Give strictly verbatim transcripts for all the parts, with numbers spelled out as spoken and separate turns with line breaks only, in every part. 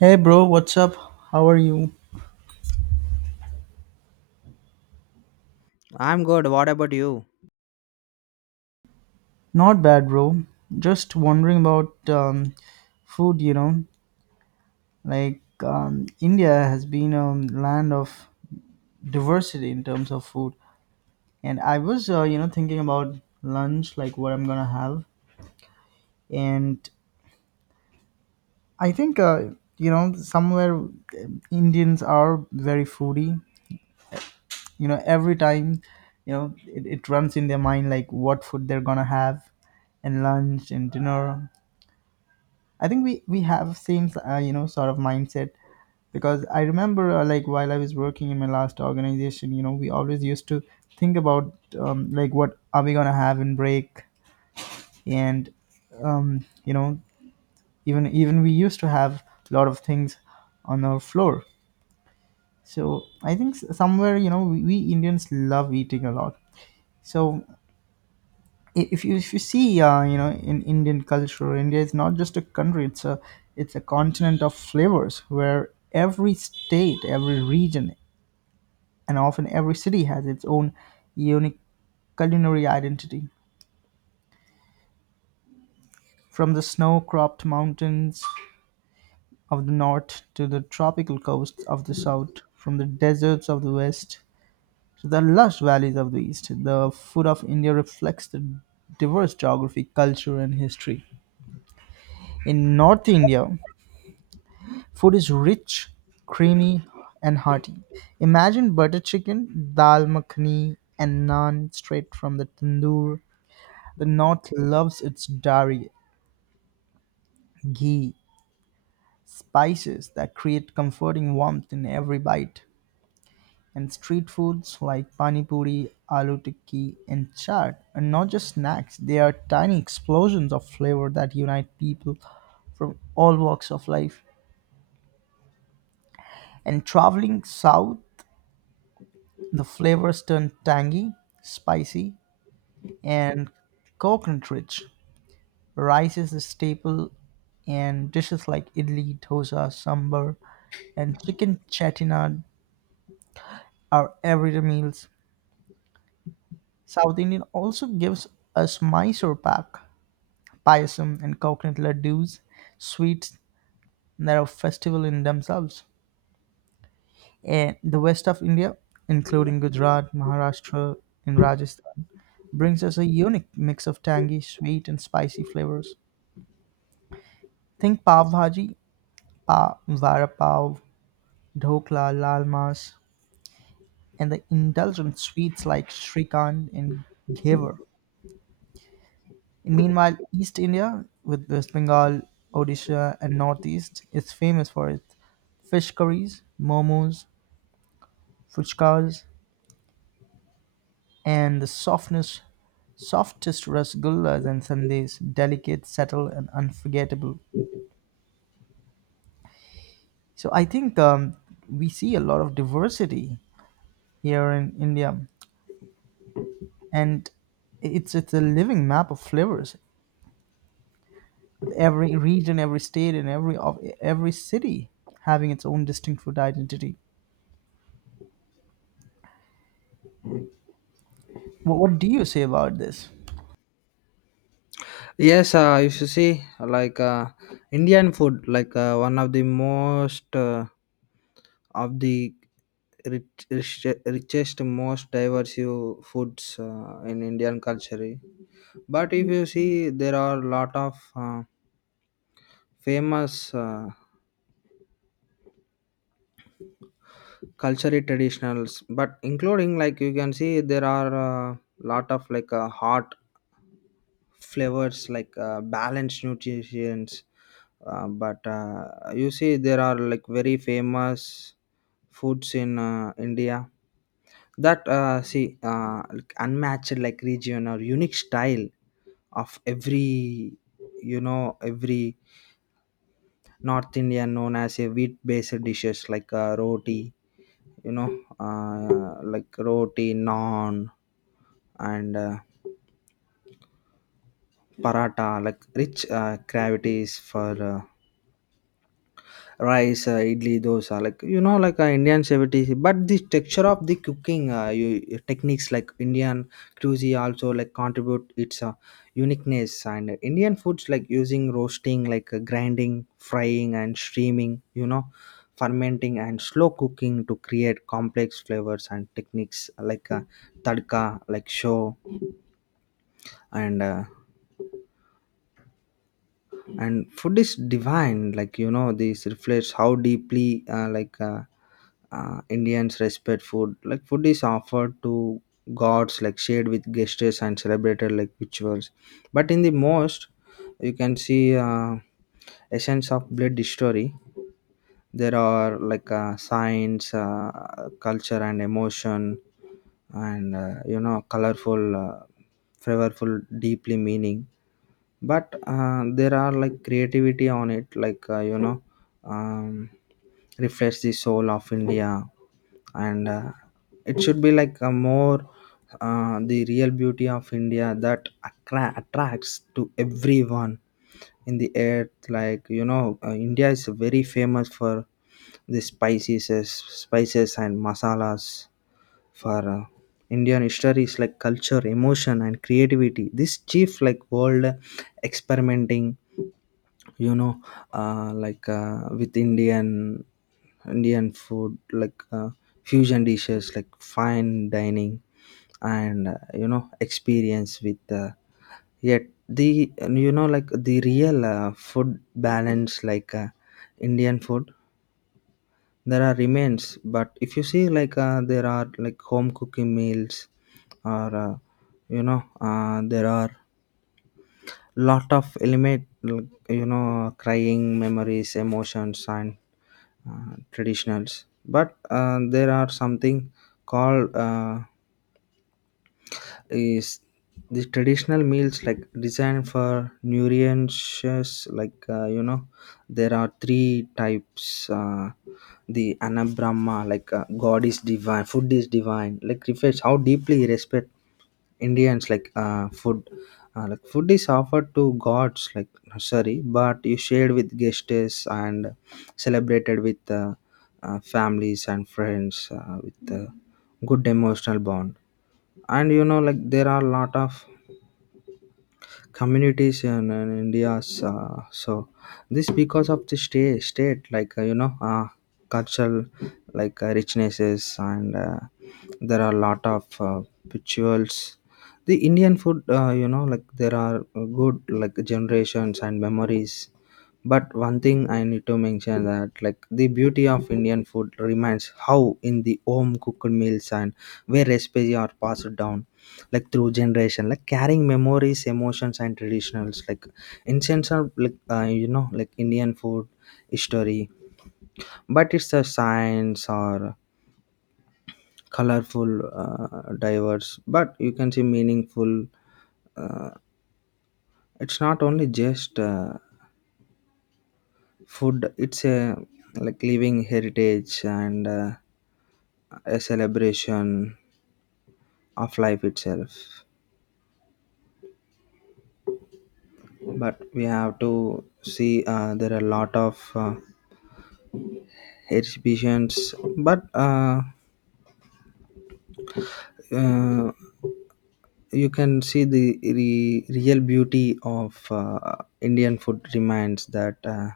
Hey bro, what's up? How are you?
I'm good. What about you?
Not bad, bro. Just wondering about um, food, you know. Like, um, India has been a land of diversity in terms of food. And I was, uh, you know, thinking about lunch, like what I'm gonna have. And I think, uh, you know, somewhere uh, Indians are very foodie. You know, every time, you know, it, it runs in their mind like what food they're gonna have and lunch and dinner. I think we we have same uh, you know sort of mindset because I remember uh, like while I was working in my last organization, you know, we always used to think about um, like what are we gonna have in break, and um, you know even even we used to have a lot of things on our floor. So I think s- somewhere you know we, we Indians love eating a lot. So i- if you if you see uh, you know in indian culture india is not just a country, it's a it's a continent of flavors where every state, every region, and often every city has its own unique culinary identity. From the snow-cropped mountains of the north to the tropical coasts of the south, from the deserts of the west to the lush valleys of the east, the food of india reflects the diverse geography, culture, and history. In north india, food is rich, creamy, and hearty. Imagine butter chicken, dal makhani, and naan straight from the tandoor. The North loves its dairy, ghee, spices that create comforting warmth in every bite. And street foods like pani puri, aloo tikki, and chaat are not just snacks, they are tiny explosions of flavor that unite people from all walks of life. And traveling south, the flavors turn tangy, spicy, and coconut rich. Rice is a staple and dishes like idli, dosa, sambar, and chicken chettinad are everyday meals. South Indian also gives us Mysore pak, payasam, and coconut laddus, sweets that are festival in themselves. Eh, the west of India, including Gujarat, Maharashtra, and Rajasthan, brings us a unique mix of tangy, sweet, and spicy flavors. Think pav bhaji, pa, vada pav, dhokla, lal mas, and the indulgent sweets like shrikand and ghevar. Meanwhile, East India, with West Bengal, Odisha, and Northeast, is famous for its fish curries, momos, fuchkas, and the softness, softest rasgullas and sundaes, delicate, subtle, and unforgettable. So I think um, we see a lot of diversity here in India, and it's it's a living map of flavors, with every region, every state, and every of every city having its own distinct food identity. What, what do you say about this?
Yes, uh, you should see like uh, Indian food, like uh, one of the most uh, of the rich, rich, richest, most diverse you foods uh, in Indian culture. But if you see, there are a lot of uh, famous uh, cultural traditionals. But including like you can see, there are a lot of like a hot flavors like uh, balanced nutrients uh, but uh, you see there are like very famous foods in uh, India that uh, see uh, like unmatched like region or unique style of every, you know every North India known as a wheat based dishes like uh, roti, you know uh, like roti naan and uh, paratha like rich uh, gravities for uh, rice, uh, idli dosa like you know like uh, Indian seventies but the texture of the cooking uh, you, techniques like Indian cuisine also like contribute its uh, uniqueness and Indian foods like using roasting like uh, grinding frying and steaming, you know fermenting and slow cooking to create complex flavors and techniques like uh, tadka like show and uh, and food is divine, like you know this reflects how deeply uh, like uh, uh, Indians respect food like food is offered to gods like shared with gestures and celebrated like rituals but in the most you can see uh, essence of blood history there are like uh, science uh, culture and emotion and, uh, you know colorful uh, flavorful deeply meaning but uh, there are like creativity on it like, uh, you know um, reflects the soul of India and uh, it should be like a more, uh, the real beauty of India that attra- attracts to everyone in the earth like you know uh, India is very famous for the spices, uh, spices and masalas for uh, Indian histories like culture emotion and creativity this chief like world experimenting, you know uh, like uh, with indian indian food like uh, fusion dishes like fine dining and, uh, you know experience with uh, yet the you know like the real uh, food balance like uh, Indian food there are remains but if you see like uh, there are like home cooking meals or uh, you know uh, there are lot of element like, you know crying memories emotions and uh, traditionals but uh, there are something called uh, is the traditional meals like designed for nutritious? Like, uh, you know there are three types, uh, the anabrahma like uh, god is divine food is divine like reflects how deeply he respect Indians like uh, food, uh, like food is offered to gods like no, sorry but you shared with guests and celebrated with uh, uh, families and friends uh, with uh, good emotional bond and you know like there are a lot of communities in, in India's, uh, so this because of the state state like, uh, you know uh, cultural like uh, richnesses and uh, there are a lot of uh, rituals the Indian food, uh, you know like there are good like generations and memories but one thing I need to mention that like the beauty of Indian food remains how in the home cooked meals and where recipes are passed down like through generation like carrying memories emotions and traditionals like incense are like, uh, you know like Indian food history but it's a science or colorful, uh, diverse but you can see meaningful. uh, it's not only just uh, food, it's a like living heritage and uh, a celebration of life itself but we have to see uh, there are a lot of uh, exhibitions but uh, uh, you can see the re- real beauty of uh, Indian food remains that uh,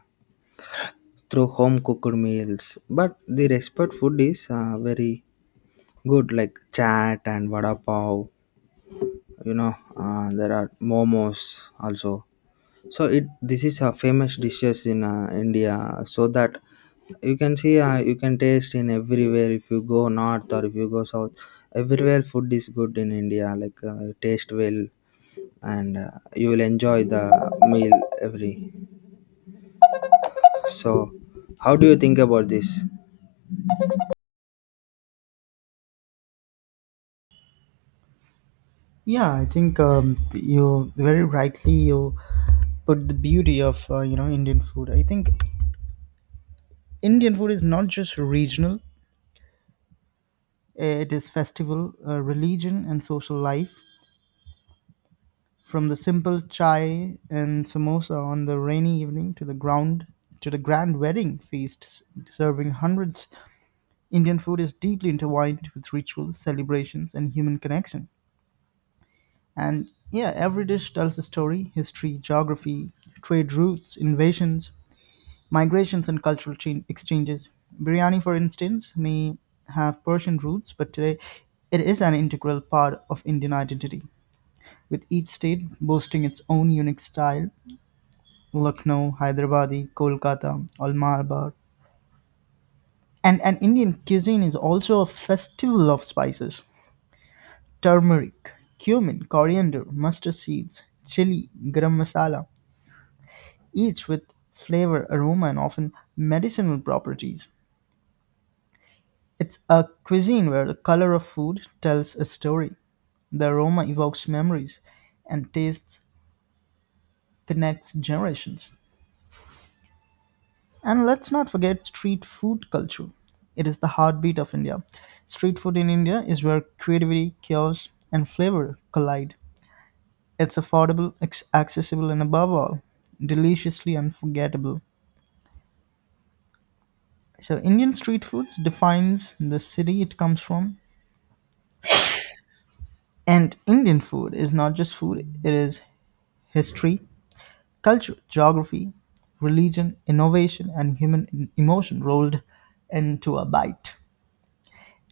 through home cooked meals but the respect food is uh, very good like chat and vada pav, you know uh, there are momos also so it this is a famous dishes in uh, India so that you can see, uh, you can taste in everywhere if you go north or if you go south. Everywhere food is good in India like uh, taste well and uh, you will enjoy the meal every so how do you think about this?
Yeah, I think um, you very rightly you put the beauty of uh, you know Indian food. I think Indian food is not just regional, eh, it is festival, uh, religion, and social life. From the simple chai and samosa on the rainy evening to the ground to the grand wedding feasts serving hundreds, Indian food is deeply intertwined with rituals, celebrations, and human connection. And yeah, every dish tells a story, history, geography, trade routes, invasions, migrations, and cultural chain exchanges. Biryani, for instance, may have Persian roots, but today it is an integral part of Indian identity, with each state boasting its own unique style: Lucknow, Hyderabadi, Kolkata, or Malabar. And, and Indian cuisine is also a festival of spices. Turmeric, cumin, coriander, mustard seeds, chili, garam masala, each with flavor, aroma, and often medicinal properties. It's a cuisine where the color of food tells a story, the aroma evokes memories, and taste connects generations. And let's not forget street food culture. It is the heartbeat of India. Street food in India is where creativity, chaos, and flavor collide. It's affordable, ex- accessible, and above all, deliciously unforgettable. So, Indian street foods defines the city it comes from. And Indian food is not just food, it is history, culture, geography, religion, innovation, and human e- emotion rolled into a bite.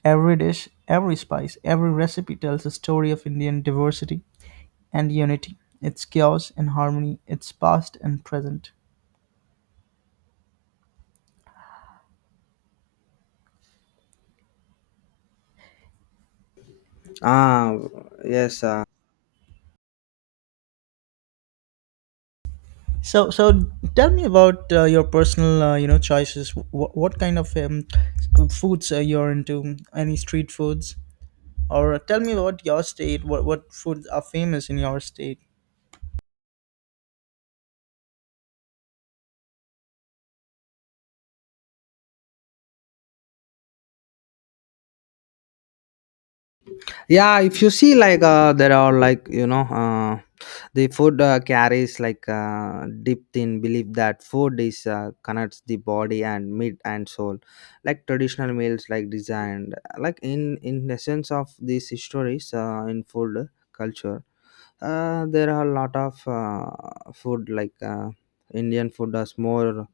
Every dish, every spice, every recipe tells a story of Indian diversity and unity, its chaos and harmony, its past and present.
Ah, yes, uh,
So, so tell me about uh, your personal, uh, you know, choices. Wh- what kind of um, foods uh, you're into? Any street foods? Or tell me about your state. What what foods are famous in your state?
yeah if you see like uh, there are like, you know uh, the food uh, carries like uh, deep in belief that food is uh, connects the body and meat and soul like traditional meals like designed like in in the sense of these stories uh, in food culture. Uh, there are a lot of uh, food like, uh, Indian food as more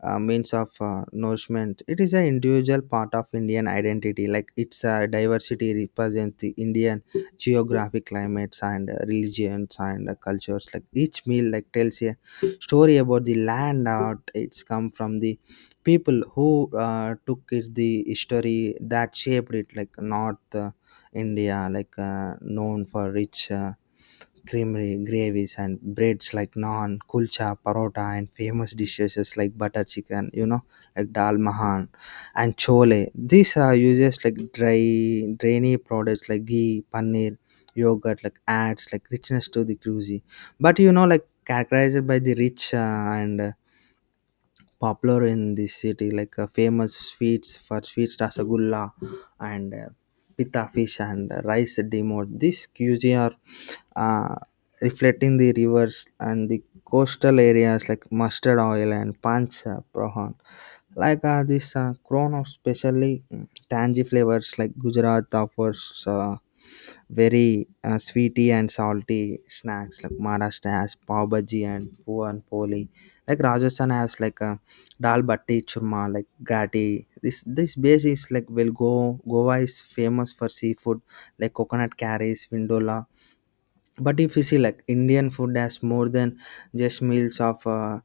uh, means of uh, nourishment. It is an individual part of Indian identity, like its uh, diversity represents the Indian geographic climates and uh, religions and uh, cultures. Like each meal, like tells a story about the land out it's come from, the people who uh, took it, the history that shaped it, like North uh, India, like uh, known for rich. Uh, creamery gravies and breads like naan kulcha parota and famous dishes like butter chicken, you know like dal mahan and chole, these are uses like dry drainy products like ghee paneer yogurt like adds like richness to the cuisine but you know like characterized by the rich uh, and uh, popular in this city like uh, famous sweets for sweets rasagulla and uh, pita fish and uh, rice demot this cuisine are uh, reflecting the rivers and the coastal areas like mustard oil and punch uh, prawn like uh, this uh, crown of specially mm, tangy flavors like Gujarat offers uh, very uh, sweety and salty snacks like Maharashtra has pav bhaji and puan poli like Rajasthan has like a dal bati churma like gati this this base is like well go, Goa is famous for seafood like coconut curries vindola but if you see like Indian food has more than just meals of uh,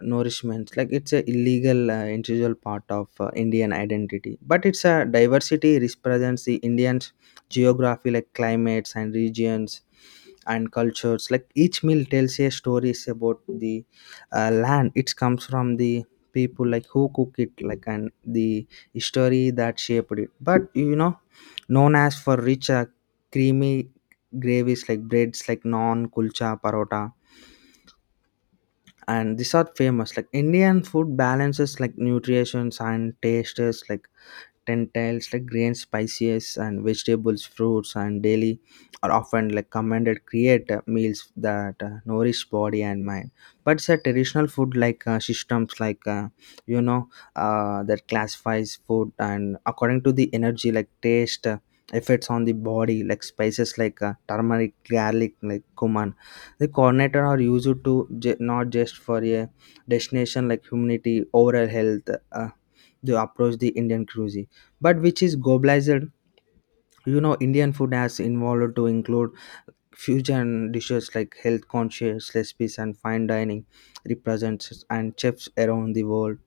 nourishment like it's a illegal uh, integral part of uh, Indian identity but it's a diversity represents the Indians geography like climates and regions and cultures like each meal tells a stories about the uh, land it comes from, the people like who cook it like and the history that shaped it but you know known as for rich uh, creamy gravies like breads like naan kulcha parota and these are famous like Indian food balances like nutrition and tastes like tentacles like grains spices and vegetables fruits and daily are often like commanded create uh, meals that uh, nourish body and mind but it's a traditional food like uh, systems like, uh, you know uh, that classifies food and according to the energy like taste uh, effects on the body like spices like uh, turmeric garlic like cumin the coordinator are used to ju- not just for a destination like humanity overall health. uh, they approach the Indian cuisine, but which is globalized. You know, Indian food has evolved to include fusion dishes like health conscious recipes and fine dining represents and chefs around the world.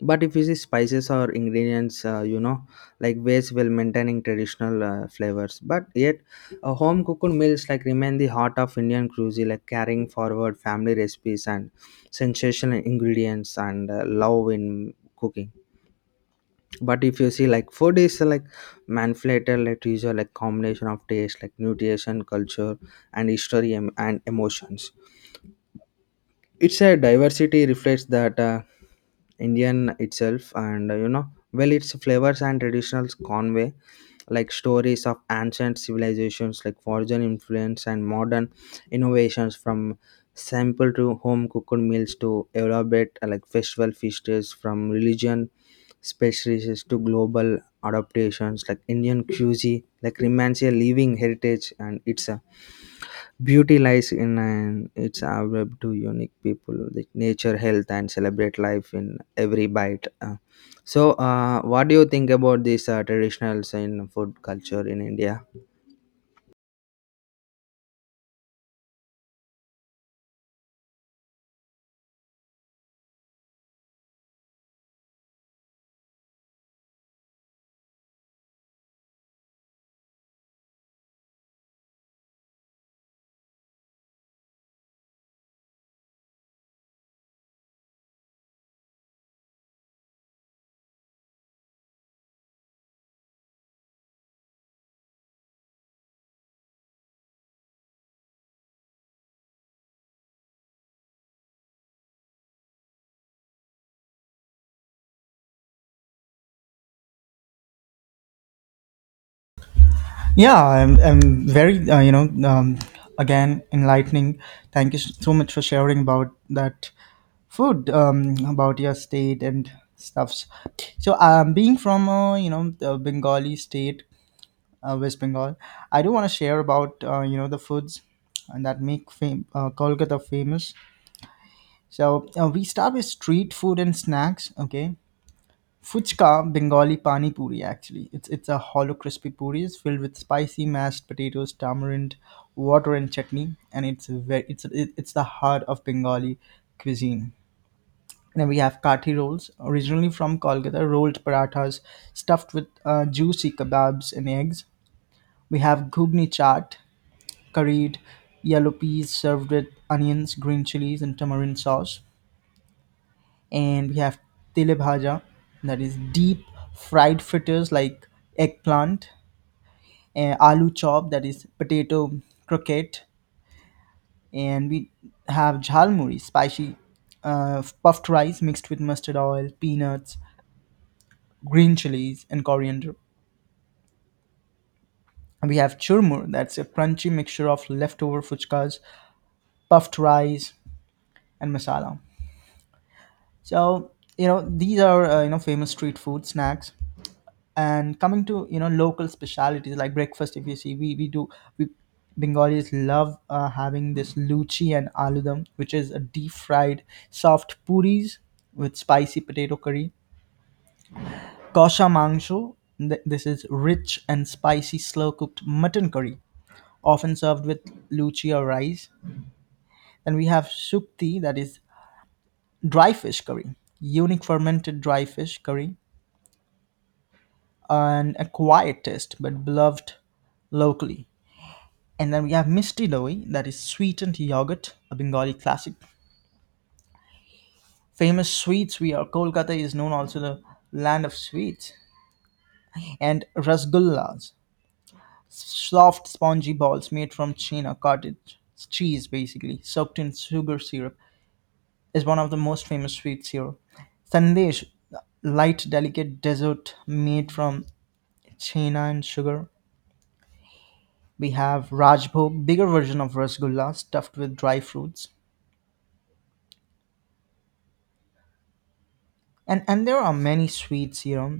But if you see spices or ingredients, uh, you know, like ways while maintaining traditional uh, flavors. But yet, uh, home cooked meals like remain the heart of Indian cuisine, like carrying forward family recipes and sensational ingredients and uh, love in cooking. But if you see like food is, uh, like manipulated like usual like combination of taste like nutrition culture and history em- and emotions, it's a diversity reflects that uh, Indian itself, and, uh, you know, well, its flavors and traditionals convey like stories of ancient civilizations, like foreign influence and modern innovations from simple to home cooked meals to elaborate uh, like festival feasts from religion specialties to global adaptations like Indian cuisine like remains a living heritage and it's a beauty lies in an, its web to unique people, like nature, health, and celebrate life in every bite. Uh, so, uh, what do you think about these uh, traditionals in food culture in India?
Yeah, I'm, I'm very, uh, you know, um, again, enlightening. Thank you s- so much for sharing about that food, um, about your state and stuffs. So, um, being from, uh, you know, the Bengali state, uh, West Bengal, I do want to share about, uh, you know, the foods and that make fam- uh, Kolkata famous. So, uh, we start with street food and snacks, okay? Fuchka, Bengali pani puri actually. It's it's a hollow crispy puri is filled with spicy mashed potatoes, tamarind, water, and chutney, and it's a very it's it- it's the heart of Bengali cuisine. Then we have kathi rolls, originally from Kolkata, rolled parathas stuffed with uh, juicy kebabs and eggs. We have ghugni chaat, curried yellow peas served with onions, green chilies, and tamarind sauce, and we have tele bhaja, that is deep fried fritters like eggplant, and aloo chop, that is potato croquette, and we have jhalmuri, spicy uh, puffed rice mixed with mustard oil, peanuts, green chilies, and coriander. And we have churmur, that's a crunchy mixture of leftover fuchkas, puffed rice, and masala. So you know these are uh, you know famous street food snacks, and coming to you know local specialities like breakfast, if you see we we do we bengalis love uh, having this luchi and aloo dum, which is a deep fried soft puris with spicy potato curry. Kosha mangsho, th- this is rich and spicy slow cooked mutton curry, often served with luchi or rice. Then we have sukti, that is dry fish curry, unique fermented dry fish curry and a quiet taste but beloved locally. And then we have Misti Loi, that is sweetened yogurt, a Bengali classic. Famous sweets, we are Kolkata is known also the land of sweets. And rasgullas, soft spongy balls made from chena cottage cheese, basically soaked in sugar syrup, is one of the most famous sweets here. Sandesh, light delicate dessert made from chena and sugar. We have Rajbhog, bigger version of rasgulla stuffed with dry fruits. And and there are many sweets here.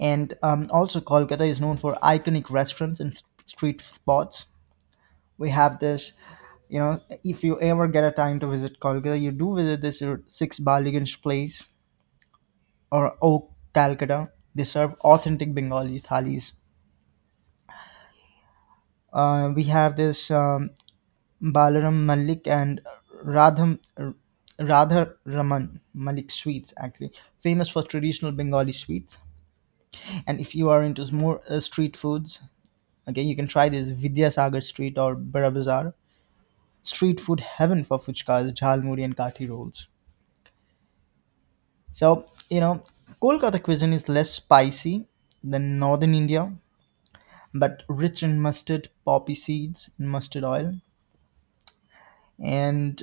And um, also, Kolkata is known for iconic restaurants and s- street spots. We have this, you know, if you ever get a time to visit Kolkata, you do visit this uh, Six Baliganj place or Oak Calcutta. They serve authentic Bengali thalis. Uh, we have this um, Balaram Malik and Radham, Radha Raman Malik sweets, actually, famous for traditional Bengali sweets. And if you are into more uh, street foods, okay, you can try this Vidyasagar Street or Bara Bazaar. Street food heaven for fuchkas, jhalmuri, and kathi rolls. So, you know, Kolkata cuisine is less spicy than northern India, but rich in mustard, poppy seeds, and mustard oil. And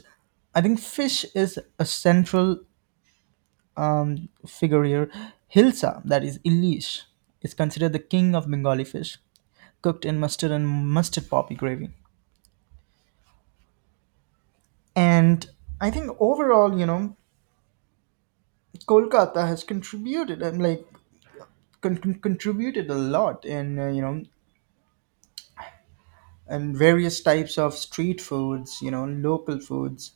I think fish is a central um, figure here. Hilsa, that is Ilish, is considered the king of Bengali fish, cooked in mustard and mustard poppy gravy. And I think overall, you know, Kolkata has contributed and like con- con- contributed a lot in uh, you know and various types of street foods, you know, local foods,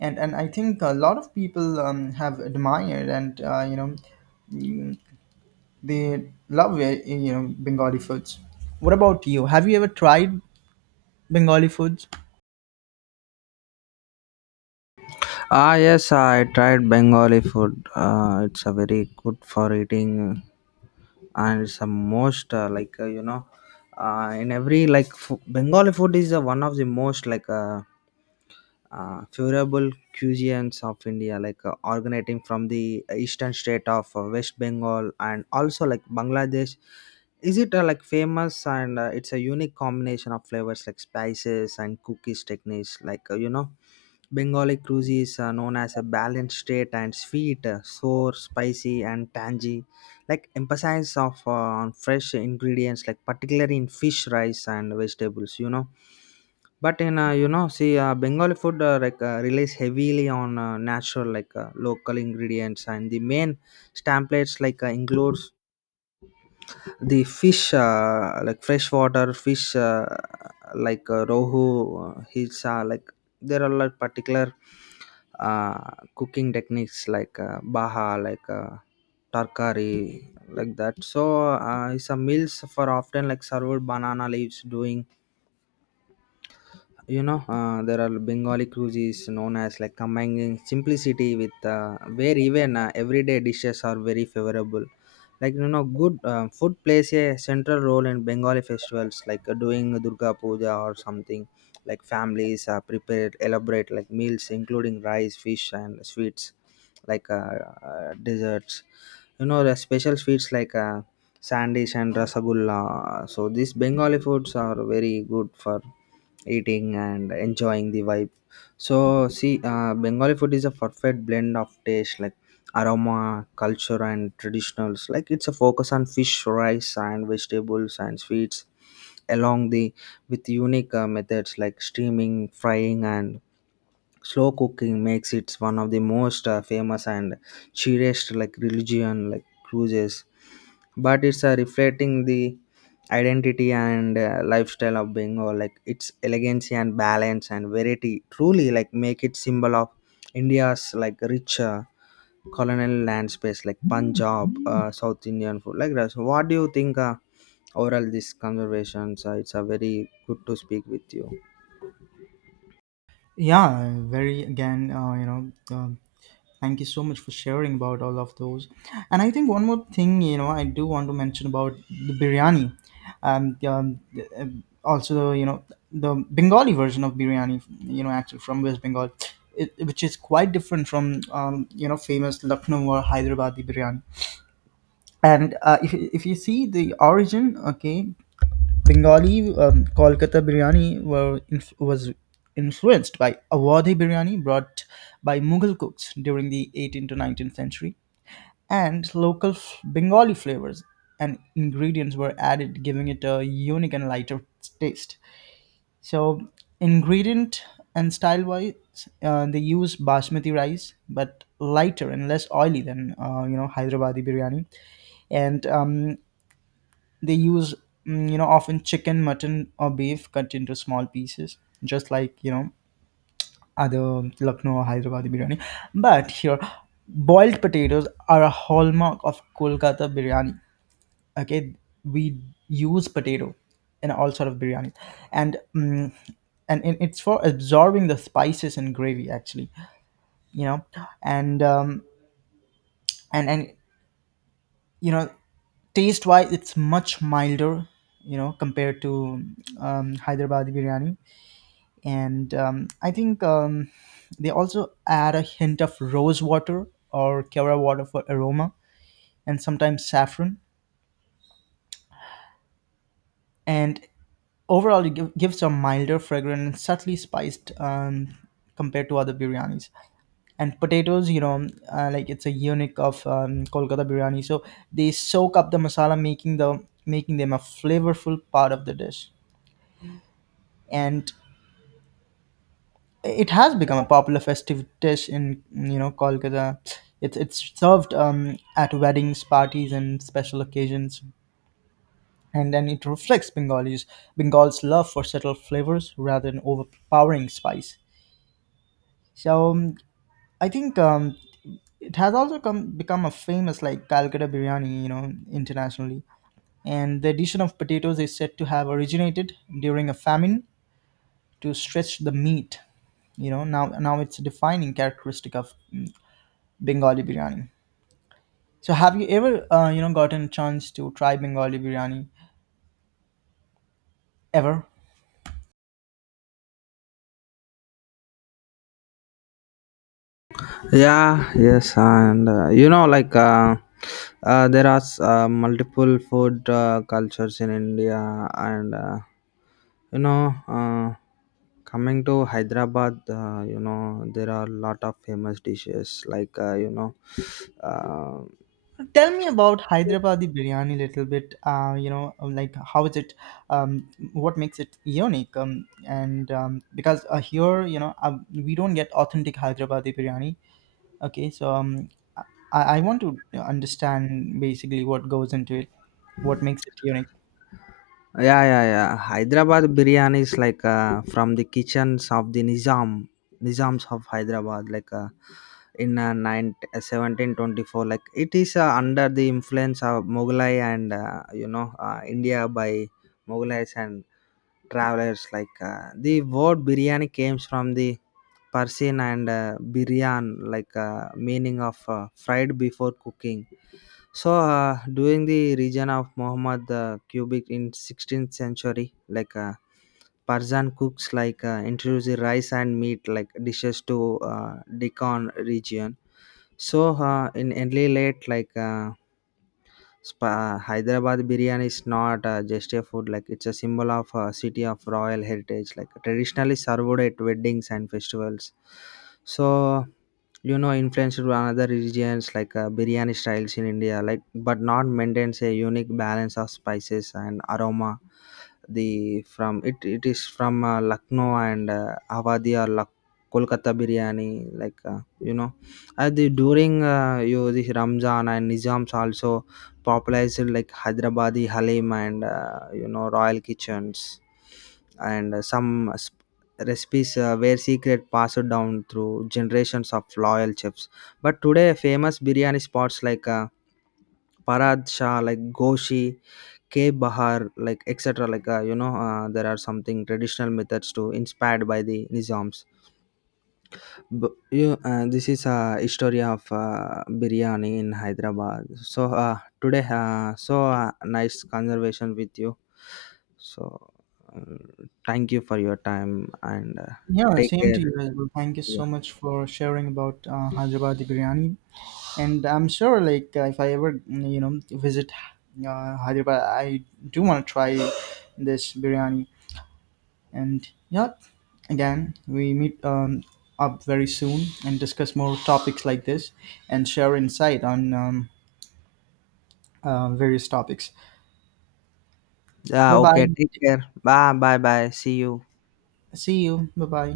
and and I think a lot of people um, have admired and uh, you know mm, they love uh, you know Bengali foods. What about you? Have you ever tried Bengali foods?
Ah, yes, I tried Bengali food. Uh, it's a very good for eating, and it's the most uh, like, uh, you know, uh, in every like f- Bengali food is uh, one of the most like. Uh, uh, favorable cuisines of India, like uh, originating from the eastern state of uh, West Bengal and also like Bangladesh. Is it uh, like famous and uh, it's a unique combination of flavors like spices and cookies techniques, like uh, you know. Bengali cuisines are known as a balanced state and sweet, uh, sour, spicy, and tangy. Like emphasis of uh, on fresh ingredients, like particularly in fish, rice, and vegetables. You know, but in uh, you know, see, uh, Bengali food uh, like uh, relies heavily on uh, natural, like uh, local ingredients, and the main stamp plates like uh, includes the fish, uh, like freshwater fish, uh, like uh, rohu, uh, hilsa, like there are like particular uh, cooking techniques like uh, baha, like uh, tarkari, like that. So uh, it's a meals for often like served banana leaves doing you know uh, there are bengali cuisines known as like combining simplicity with uh, where even uh, everyday dishes are very favorable like you know good uh, food plays a central role in bengali festivals like uh, doing durga puja or something like families uh, prepare elaborate like meals including rice fish and sweets like uh, uh, desserts. You know the special sweets like uh, sandish and rasagulla. So these bengali foods are very good for eating and enjoying the vibe. So see uh, bengali food is a perfect blend of taste like aroma culture and traditionals like it's a focus on fish rice and vegetables and sweets along the with unique uh, methods like steaming frying and slow cooking makes it one of the most uh, famous and cherished like religion like cruises but it's uh, reflecting the identity and uh, lifestyle of bengal like its elegance and balance and variety truly like make it symbol of india's like rich uh, colonial land space like punjab uh, south indian food like that. So what do you think uh, overall this conservations uh, it's a very good to speak with you.
Yeah, very again, uh, you know. um Thank you so much for sharing about all of those. And I think one more thing, you know, I do want to mention about the biryani. Um, um, uh, Also, you know, the Bengali version of biryani, you know, actually from West Bengal, it, which is quite different from, um, you know, famous Lucknow or Hyderabadi biryani. And uh, if, if you see the origin, okay, Bengali um, Kolkata biryani were inf- was influenced by Awadhi biryani brought by Mughal cooks during the eighteenth to nineteenth century, and local f- Bengali flavors and ingredients were added, giving it a unique and lighter taste. So, ingredient and style wise, uh, they use basmati rice, but lighter and less oily than uh, you know Hyderabadi biryani, and um, they use, mm, you know, often chicken, mutton, or beef cut into small pieces, just like, you know, other Lucknow or Hyderabad biryani. But here, boiled potatoes are a hallmark of Kolkata biryani. Okay, we use potato in all sort of biryani, and mm and it- it's for absorbing the spices and gravy actually. You know, and um, and and you know taste wise it's much milder, you know, compared to um, hyderabadi biryani, and um, I think um, they also add a hint of rose water or kera water for aroma, and sometimes saffron, and overall it give, gives a milder fragrant and subtly spiced um, compared to other biryanis. And potatoes you know uh, like it's a unique of um, kolkata biryani, so they soak up the masala, making the making them a flavorful part of the dish. And it has become a popular festive dish in you know Kolkata. It's it's served um, at weddings, parties, and special occasions, and then it reflects Bengalis Bengal's love for subtle flavors rather than overpowering spice. So um, I think um, it has also come become a famous like Calcutta biryani, you know, internationally. And the addition of potatoes is said to have originated during a famine to stretch the meat. You know, now now it's a defining characteristic of Bengali biryani. So, have you ever, uh, you know, gotten a chance to try Bengali biryani ever?
Yeah, yes, and uh, you know, like uh, uh, there are s- uh, multiple food uh, cultures in India, and uh, you know, uh, coming to Hyderabad, uh, you know, there are a lot of famous dishes, like uh, you know, uh,
Tell me about Hyderabadi biryani a little bit. Uh, you know, like how is it? Um, what makes it unique? Um, and um, Because uh, here, you know, uh, we don't get authentic Hyderabadi biryani. Okay, so um, I, I want to understand basically what goes into it, what makes it unique.
yeah, yeah, yeah. Hyderabad biryani is like uh, from the kitchens of the Nizam, Nizams of Hyderabad, like uh, in uh, nine, uh, seventeen twenty-four. Like it is uh, under the influence of Mughalai and uh, you know uh, India by Mughals and travelers like uh, the word biryani comes from the persian and uh, biryan like uh, meaning of uh, fried before cooking. So uh, during the region of muhammad uh, cubic in sixteenth century like uh, persian cooks like uh, introduced the rice and meat like dishes to uh, deccan region. So uh, in early late like uh, Spa- hyderabad biryani is not uh, just a food like it's a symbol of a city of royal heritage like traditionally served at weddings and festivals. So you know influenced by another regions like uh, biryani styles in india like but not maintains a unique balance of spices and aroma the from it it is from uh, lucknow and uh, awadhi or Lak- kolkata biryani like uh, you know at the during uh, you this ramzan and nizams also popularized like hyderabadi halim and uh, you know royal kitchens and uh, some recipes uh, were secret passed down through generations of loyal chefs. But today, famous biryani spots like uh, Parad Shah, like Goshi, K Bahar, like et cetera. Like uh, you know, uh, there are something traditional methods to inspired by the Nizams. B- you, uh, this is a history of uh, biryani in Hyderabad. So uh, today, uh, so uh, nice conversation with you. So uh, thank you for your time and uh,
Yeah,
take
same to
care.
you as well. Thank you so much for sharing about uh, Hyderabadi biryani. And I'm sure like uh, if I ever mm, you know visit uh, hyderabad, I do want to try this biryani. And yeah, again we meet um, up very soon and discuss more topics like this, and share insight on um, uh, various topics. Bye
Yeah, okay. Take
bye,
care. Bye, bye, bye. See you.
see you, bye bye.